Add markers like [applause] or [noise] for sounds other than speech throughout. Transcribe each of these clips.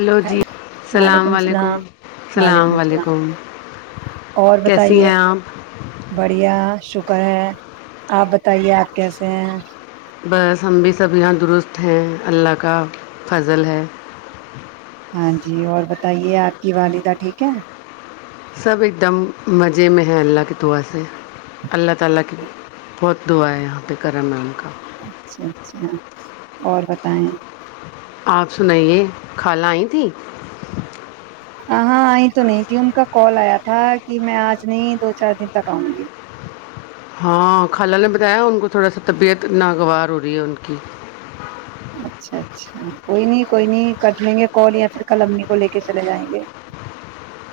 hello جی السلام وعلیکم علیکم السلام وعلیکم السلام اللام علیکم اور کیسی بتائیے ہیں آپ بڑھیا شکر ہے آپ بتائیے آپ کیسے ہیں بس ہم بھی سب یہاں درست ہیں اللہ کا فضل ہے ہاں جی اور بتائیے آپ کی والدہ ٹھیک ہے [inaudible] اچھا اچھا اور بتائیں آپ سنائیے خالہ آئی تھی ہاں آئی تو نہیں تھی ان کا کال آیا تھا کہ میں آج نہیں دو چار دن تک آؤں گی ہاں خالہ نے بتایا ان کو تھوڑا سا طبیعت ناگوار ہو رہی ہے ان کی اچھا اچھا کوئی نہیں کوئی نہیں کر لیں گے کال یا پھر کلمی کو لے کے چلے جائیں گے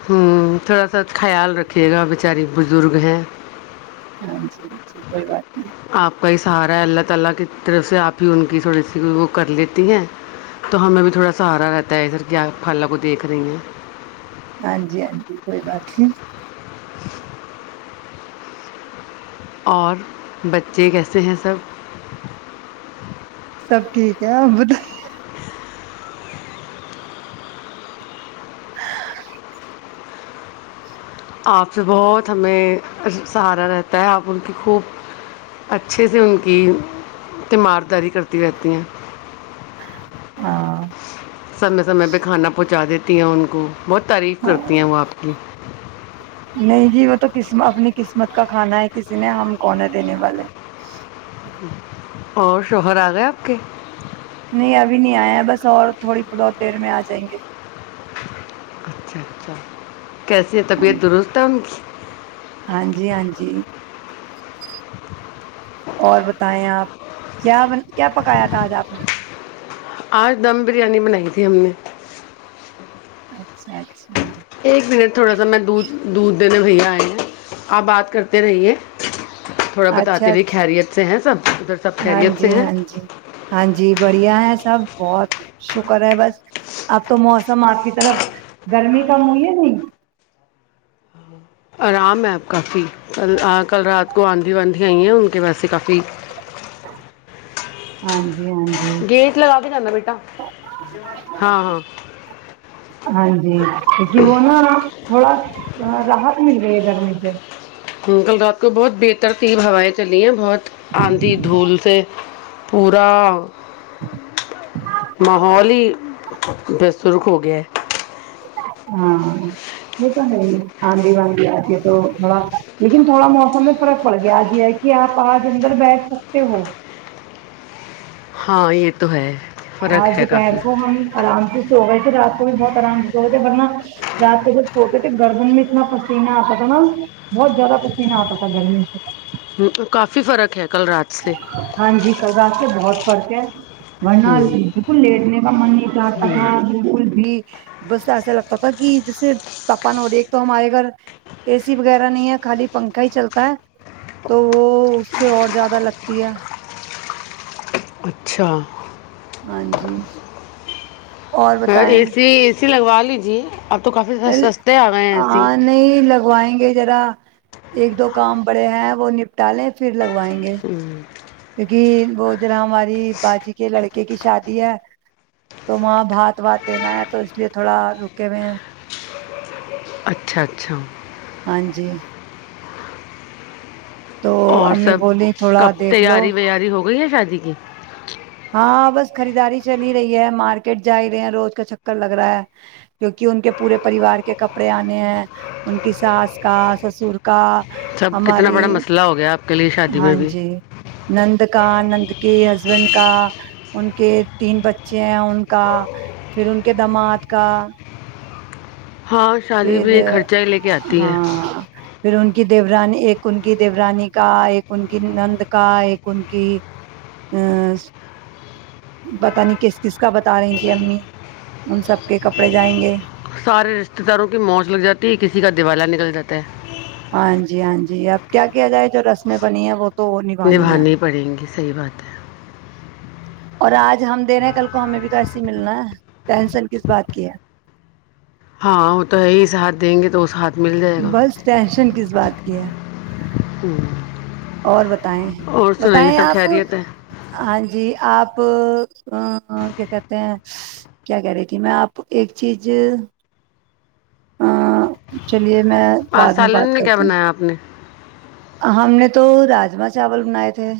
ہوں تھوڑا سا خیال رکھیے گا بیچاری بزرگ ہیں ہاں جی ہاں جی کوئی بات [inaudible] ہاں جی ہاں جی کوئی بات نہیں [inaudible] اور بچے کیسے ہیں سب سب ٹھیک ہے آپ بتائیے [inaudible] [inaudible] ہاں سمے سمے پہ کانا پہنچا دیتے ان کو بہت تعریف کرتی ہاں ہیں وہ آپ کی نہیں جی وہ تو قسم اپنی قسمت کا کھانا ہے کسی نے ہم کون دینے والے اور شوہر آ گئے آپ کے نہیں ابھی نہیں آیا بس اور تھوڑی بہت دیر میں آ جائیں گے اچھا اچھا [inaudible] کیسی ہے طبیعت درست ہے ان کی ہاں جی ہاں جی اور بتائیں آپ کیا کیا پکایا تھا آج آپ نے آج دم بریانی بنائی تھی ہم نے [inaudible] ایک منٹ تھوڑا سا میں دودھ دودھ دونوں بھیا آئ گ ہیں آپ بات کرتے رہیے تھوڑا اچھا بتاتے رہیے اچھا خیریت سے ہیں سب ادھر سب ہاں خیریت سے جی ہیں ہاں جی ہاں جی بڑھیا ہے سب بہت شکر ہے بس اب تو موسم آپ کی طرف گرمی کم ہوئی ہے نہیں آرام ہے آپ کافی کل کل رات کو آندھی واندھی آئی ہیں ان کے ویسے کافی [inaudible] جی ہاں جی گیٹ لگا کے جانا بیٹا ہاں ہاں ہاں جی کیک وہ نہا تھوڑا راہت مل یہ دھرمی سے کل رات کو بہت بہتر تیب ہوائیں چلی ہیں بہت آندھی دھول سے پورا ماحول ہی شروع ہو گیا ہے ہاں یہ تو نہیں آندھی باندھی آتی ہے تو تھوڑا لیکن تھوڑا موسم میں فرق پڑ گیا آج یہ ہے کہ آپ آج اندر بیٹھ سکتے ہو ہاں یہ تو ہے آج فرق ہے دوپہر کافی کو ہم آرام سے سو گئے تھ رات بھی بہت آرام سے سو تھ ورنہ رات کو جب سوتے تھے گردن میں اتنا پسینہ آتا تھا نا بہت زیادہ پسینہ آتا تھا گرمی سے کافی فرق ہے کل رات سے ہاں جی کل رات سے بہت فرق ہے ورنہ ہوں بالکل لیٹنے کا من نہیں چاہتا تھا بالکل بھی بس ایسا لگتا پ تھاا کہ جیسے تاپمان ہو رہی ایک تو ہمارے گھر اے سی وغیرہ نہیں ہے خالی پنکھا ہی چلتا ہے تو وہ اس سے اور لگتی ہے اچھا ہاں جی اور بتائیں جی لگوا لیجیے اب تو کافی سستے آ گئے ہیں اے سی ہاں نہیں لگوائیں گے ذرا ایک دو کام بڑے ہیں وہ نپٹال لیں پھر لگوائیں گے کیونکہ وہ جرا ہماری باجی کے لڑکے کی شادی ہے تو وہاں بھات وات دینا ہے تو اس لیے تھوڑا رکے ہوئے ہیں اچھا اچھا ہاں جی تو اور امی سب بولی تھوڑا کب دیکھ لو تیاری ویاری ہو گئی ہے شادی ایک ہاں بس خریداری چل ہی رہی ہے مارکیٹ جا ہی رہے ہیں روز کا چکر لگ رہا ہے کیونکہ ان کے پورے پریوار کے کپڑے آنے ہیں ان کی ساس کا سسر کا سب کتنا ہماری بڑا مسئلہ ہو گیا آپ کے لیے شادی ہاں میں بھی جی نند کا نند کے ہسبینڈ ان کے تین بچے ان کا پھر ان کے اقدمات کا ہاں شادی میں پھر یہ خرچہ ہی لے کے آتی ہے ہاں پھر ان کی دیو دی رانی ایک ان کی دی رانی کا ایک ان کی نند کا ایک ان کی ا پت نہیں کس کس کا بتا رہی تھی امی ان سب کے کپڑے جائیں گے سارے رشتے داروں کی موچ لگ جاتی ہے کسی کا دیوالا نکل جاتا ہے ہاں جی ہاں جی اب کیا کیا جائے جو رسمیں بنی ہیں وہ تو نبھانی ہے پڑیں گی صحیح بات ہے اور آج ہم دنے ہیں کل کو ہمیں بھی تو ایسے ہی ملنا ہے ٹینسن کس بات کی ہے ہاں وہ تو ہےی ساتھ دیں گے تو ساتھ مل جائے گا بس ٹینشن کس بات کی ہے ہوں، اور بتائیں اور سنائیے بتائیں سب آپ خیریت ہے ہاں جی آپ کیا کہتے ہیں کیا کہہ رہی تھی میں آپ ایک چیز [unintelligible] اس لیے میں آج بعد میں سالن بات کیا کرتی بنایا آپ نے ہ ہم نے تو راجما چاول بنائے تھے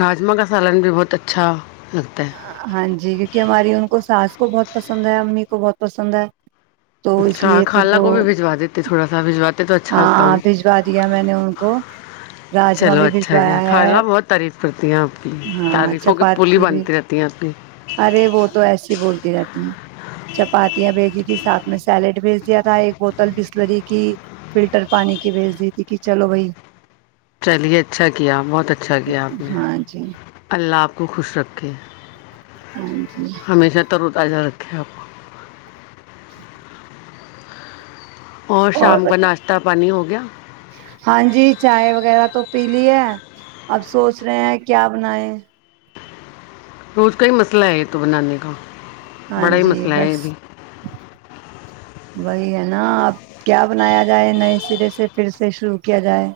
راجما کا سالن بھی بہت اچھا لگتا ہے ہاں جی کیونکہ ہماری ان کو سانس کو بہت پسند ہے امی کو بہت پسند ہے تو اس اچھا لیے پھر خالا وہ کو بھی بجوا دیتے تھوڑا سا بھجواتے تو اچھا لگتا ہوں ہاں بھجوا دیا میں نے ان کو راجما چلو بھی اچھا گیا بھجوایا خالہ ہے بہت تعریف کرتی ہیں آپ کی ہاں تعریفوں کی پلی چپاتی بھی بنتی رہتی ہیں آپ کی ارے وہ تو ایسیے ہی بولتی رہتی ہیں چپاتیاں بھیج دی تھی سات میں سیلیڈ بھیج دیا تھا ایک بوتل بسلری کی فلٹر پانی کی بھیج دی تھی کہ چلو بھائی چلیے اچھا کیا بہت اچھا کیا آپ نے ہاں جی اللہ آپ کو خوش رکھیں ہاں جی ہمیشہ ترو تازہ رکھتی کپ جی کو اور شام کا ناشتہ پانی ہو گیا ہاں جی چائے وغیرہ تو پی لی ہے اب سوچ رہے ہیں کیا بنائے روز کا ہی مسئلہ ہے یہ تو بنانے کا ہاں بڑا ہی جی مسئلہ ہے بس یہ بھی وہی ہے نہ اب کیا بنایا جائے نئے سرے سے پھر سے شروع کیا جائے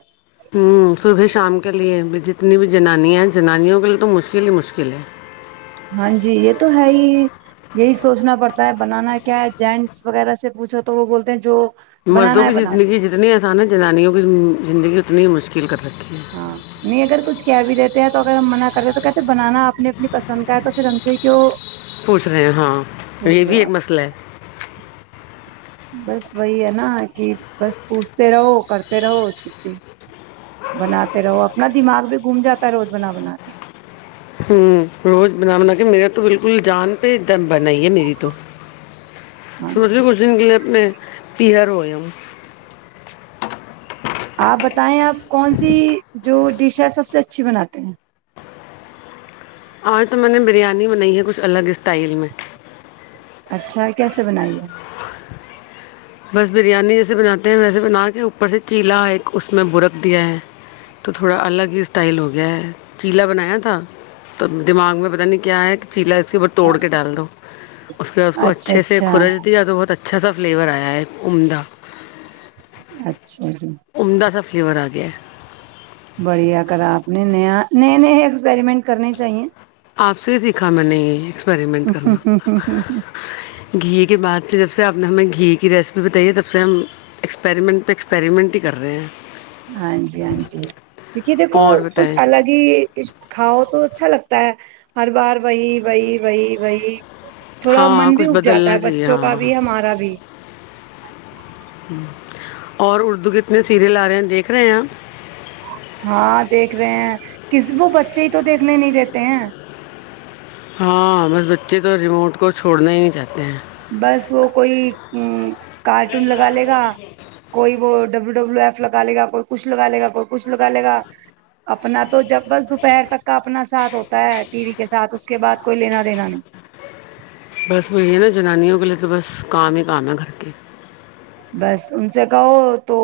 ہوں صبح شام کے لیئے جتنی بھی جنانیاں ہیں جنانیوں کے لیے تو مشکل ہی مشکل ہے ہاں جی یہ تو ہے ہی یہی سوچنا پڑتا ہے بنانا کیا ہے جینٹس وغیرہ سے پوچھو تو وہ بولتے ہیں جو مردوں بنانا ہے کی بنا دو زندگی جتنی آسان ہے جنانیوں کی زندگی اتنی ہی مشکل [unintelligible] ہاں نہیں اگر کچھ کیا بھی رہ تو اگر ہم منع کریں تو کہتے ہیں بنانا اپنے اپنی پسند کا ہے تو پھر ہم سے کی پوچھ رہے ہیں ہاں یہ بھی ایک مسئلہ ہے بس وہی ہے نا کہ بس پوچھتے رہو کرتے رہو چھٹی بناتے رہو اپنا دماغ بھی گھوم جاتا ہے روز بانہ بناات کے ہوں روز بنا بنا کے میرا تو بالکل جان پ د بنائی ہے میری تو سمت کو دن کے لیے اپ نے پییہرویم آپ بتائیں آپ کون سی جو ڈش ہے سب سے اچھی بناتے ہیں آج تو میں نے بریانی بنائی ہے کچھ الگ اسٹائل میں اچھا کیسے بنائیے بس بریانی جیسے بناتے ہیں ویسے بنا کے اوپر سے چیلا ایک اس میں برک دیا ہے تو تھوڑا الگ ہی اسٹائل ہو گیا ہے چیلا بنایا تھا تو دماغ میں پتہ نہیں کیا ہے جی استعمال تو کے دال دو ہے اچھا استعمال اچھا کھرچ ڈی اھا فلیور ہے ایک اچھا جی فورورگے بڑھیا کرا آپ نے نیا نئے نئے ایکسپریمنٹ کرنے چاہیے آپ سے سیکھا میں نے یہ ہ ایکسپیریمنٹ ہ کرنا ہ ہ ہ ہ گھی کے بعد سے جب سے آپ نے ہمیں گھی کی ریسیپی بتائی ہے تب سے ہم ایکسپریمنٹ پہ ایکسپریمنٹ ہی کر رہے ہیں ہاں جی ہاں جی کییک دیکھو اور کچھ بتائیں الگ ہی کاؤ تو اچھا لگتا ہے ہر بار وہی بی بی بی تھوڑا من ہاں بھی کچھ اگ جاتا بدلنا ہے چاہیے بچوں کا ہاں بھی ہمارا بھی ہ اور اردو کتنے سیریل آ رہے ہیں دیکھ رہے ہیں آپ ہاں دیکھ رہے ہیں کسب بچے ہی تو دیکھنے نہیں دیتے ہیں ہاں بس بچے تو ریموٹ کو چھوڑنا ہی چاہتے ہیں بس وہ کوئی ا کارٹون لگا لے گا کوئی وہ ڈبلو ڈبلو ایف لگ لے گا کوئی کچھ لگ لے گا کوئی کچھ لگا لے گا اپنا تو جگ بل دوپہر تک کا اپنا ساتھ ہوتا ہے ٹی وی کے ساتھ اس کے بعد کوئی لینا دینا نہیں بس وہی ہے نا جنانیوں کے لیے تو بس کام ہی کام ہے گھر کے بس ان سے کہو تو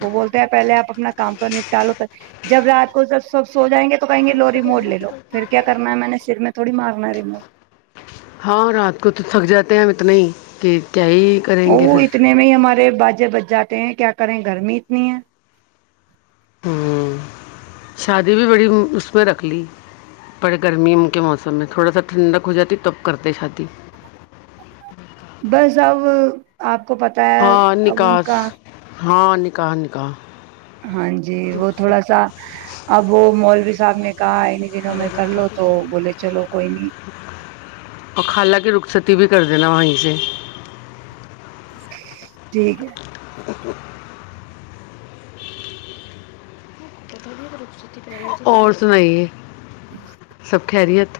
وہ بولتے ہیں پہلے آپ اپنا کام تو نپٹالو جب رات کو سب سب سو جائیں گے تو کہیں گے لوری موڑ لو پھر کیا کرنا ہے میں نے سر میں تھوڑی مارنا ہے م ہاں رات کو تو تھک جاتے ہیں ہم اتنے ہی کہ کیا ہی کریں گے وہ پھر اتنے میں ہی ہمارے باجے بجا ہیں کیا کریں گرمی اتنی ہے ہوں، شادی بھی بڑی اس میں رکھ لی بڑے گرمیوں کے موسم میں تھوڑا سا ٹھنڈک ہو جاتی تب کرتے شادی بس اب آپ کو پتا ہے ہاں ا ان نکاس کا ہاں نکاح نکاح ہاں جی وہ تھوڑا سا اب وہ مال [unintelligible] سامنے [unintelligible] کہ ان دنوں میں کر لو تو بولے چلو کوئی نہیں [unintelligible] رھٹی بھی کر دینا وہیں سے [unintelligible] ٹھیک ہے [unintelligible] ا [inaudible] اور سنائیے [unintelligible] جچ [unintelligible] س خریت [unintelligible]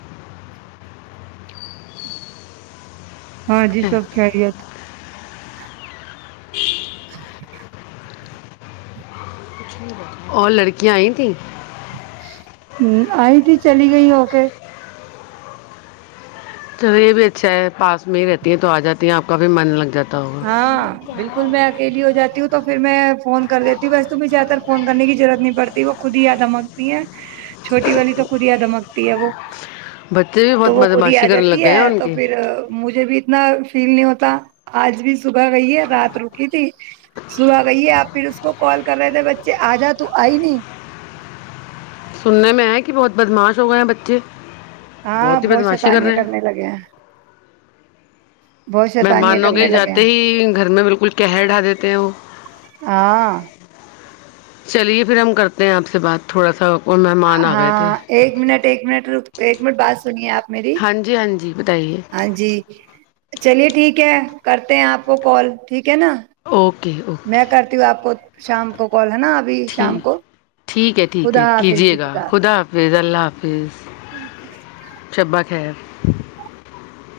ہاں جی سب خریت جی [inaudible] اور لڑکیاں آئی تیں [unintelligible] ہ آئی تھی چلی گئی ہو کے چلو یہ بھی اچھا ہے پاس میں ہی رہتی ہیں تو آ جاتی ہیں آپ کا بھی من لگ جاتا ہے ہاں بالکل میں اکیلی ہو جاتی ہوں تو پھر میں فون کر دیتی ہوں ویسے مجھے زیاد تر فون کر کی ضرورت نہیں پڑتی وہ خود ہی یادہ مانگتی ہیں [unintelligible] چھوٹی والی تو کودیا دمکتی ہے وہ بچے بھی بہت تو وہ خودی آ بدماشی کرنے لگ جاتی گئے ہے ہیں ان تو کے پھر مجھے بھی اتنا فیل نہیں ہوتا تا [unintelligible] آج بھی صبح گئیے رات رکی تھی صبح گئی آپ پھر اس کو کال کر رہے تھے بچے آ جا تو آئی نہیں [unintelligible] سننے میں آ کہ بہت بدماش ہو گئے ہیں بچے [unintelligible] ہاں ہی بہت بدماشی کر شیتانیاں رہے ہیں کرنے لگے ہیں بہت شیطانیاں مہمانوں کے کرنے لگے جاتے ہیں ہی گھر میں بالکل قہر ڈھا دیتے ہیں وہ ہاں چلیے پھر ہم کرتے ہیں آپ سے بات تھوڑا سا اوکے ہاں ایک منٹ ایک منٹ ر [unintelligible] ایک منٹ بس [unintelligible] سنیے آپ میری ہاں جی ہاں جی بتائیے [unintelligible] ہاں جی چلیے ٹھیک ہے [unintelligible] کرتے ہیں آپ کو کال ٹھیک ہے نا [unintelligible] اوکے [unintelligible] میں کرتی ہوں آپ کو شام کو کال [unintelligible] شام ٹھیک کو ٹھیک ہے ٹھیک خدا ہے حافظ کیجیے جی گا خدا حافظ اللہ حافظ شبہ خیر [unintelligible] [inaudible]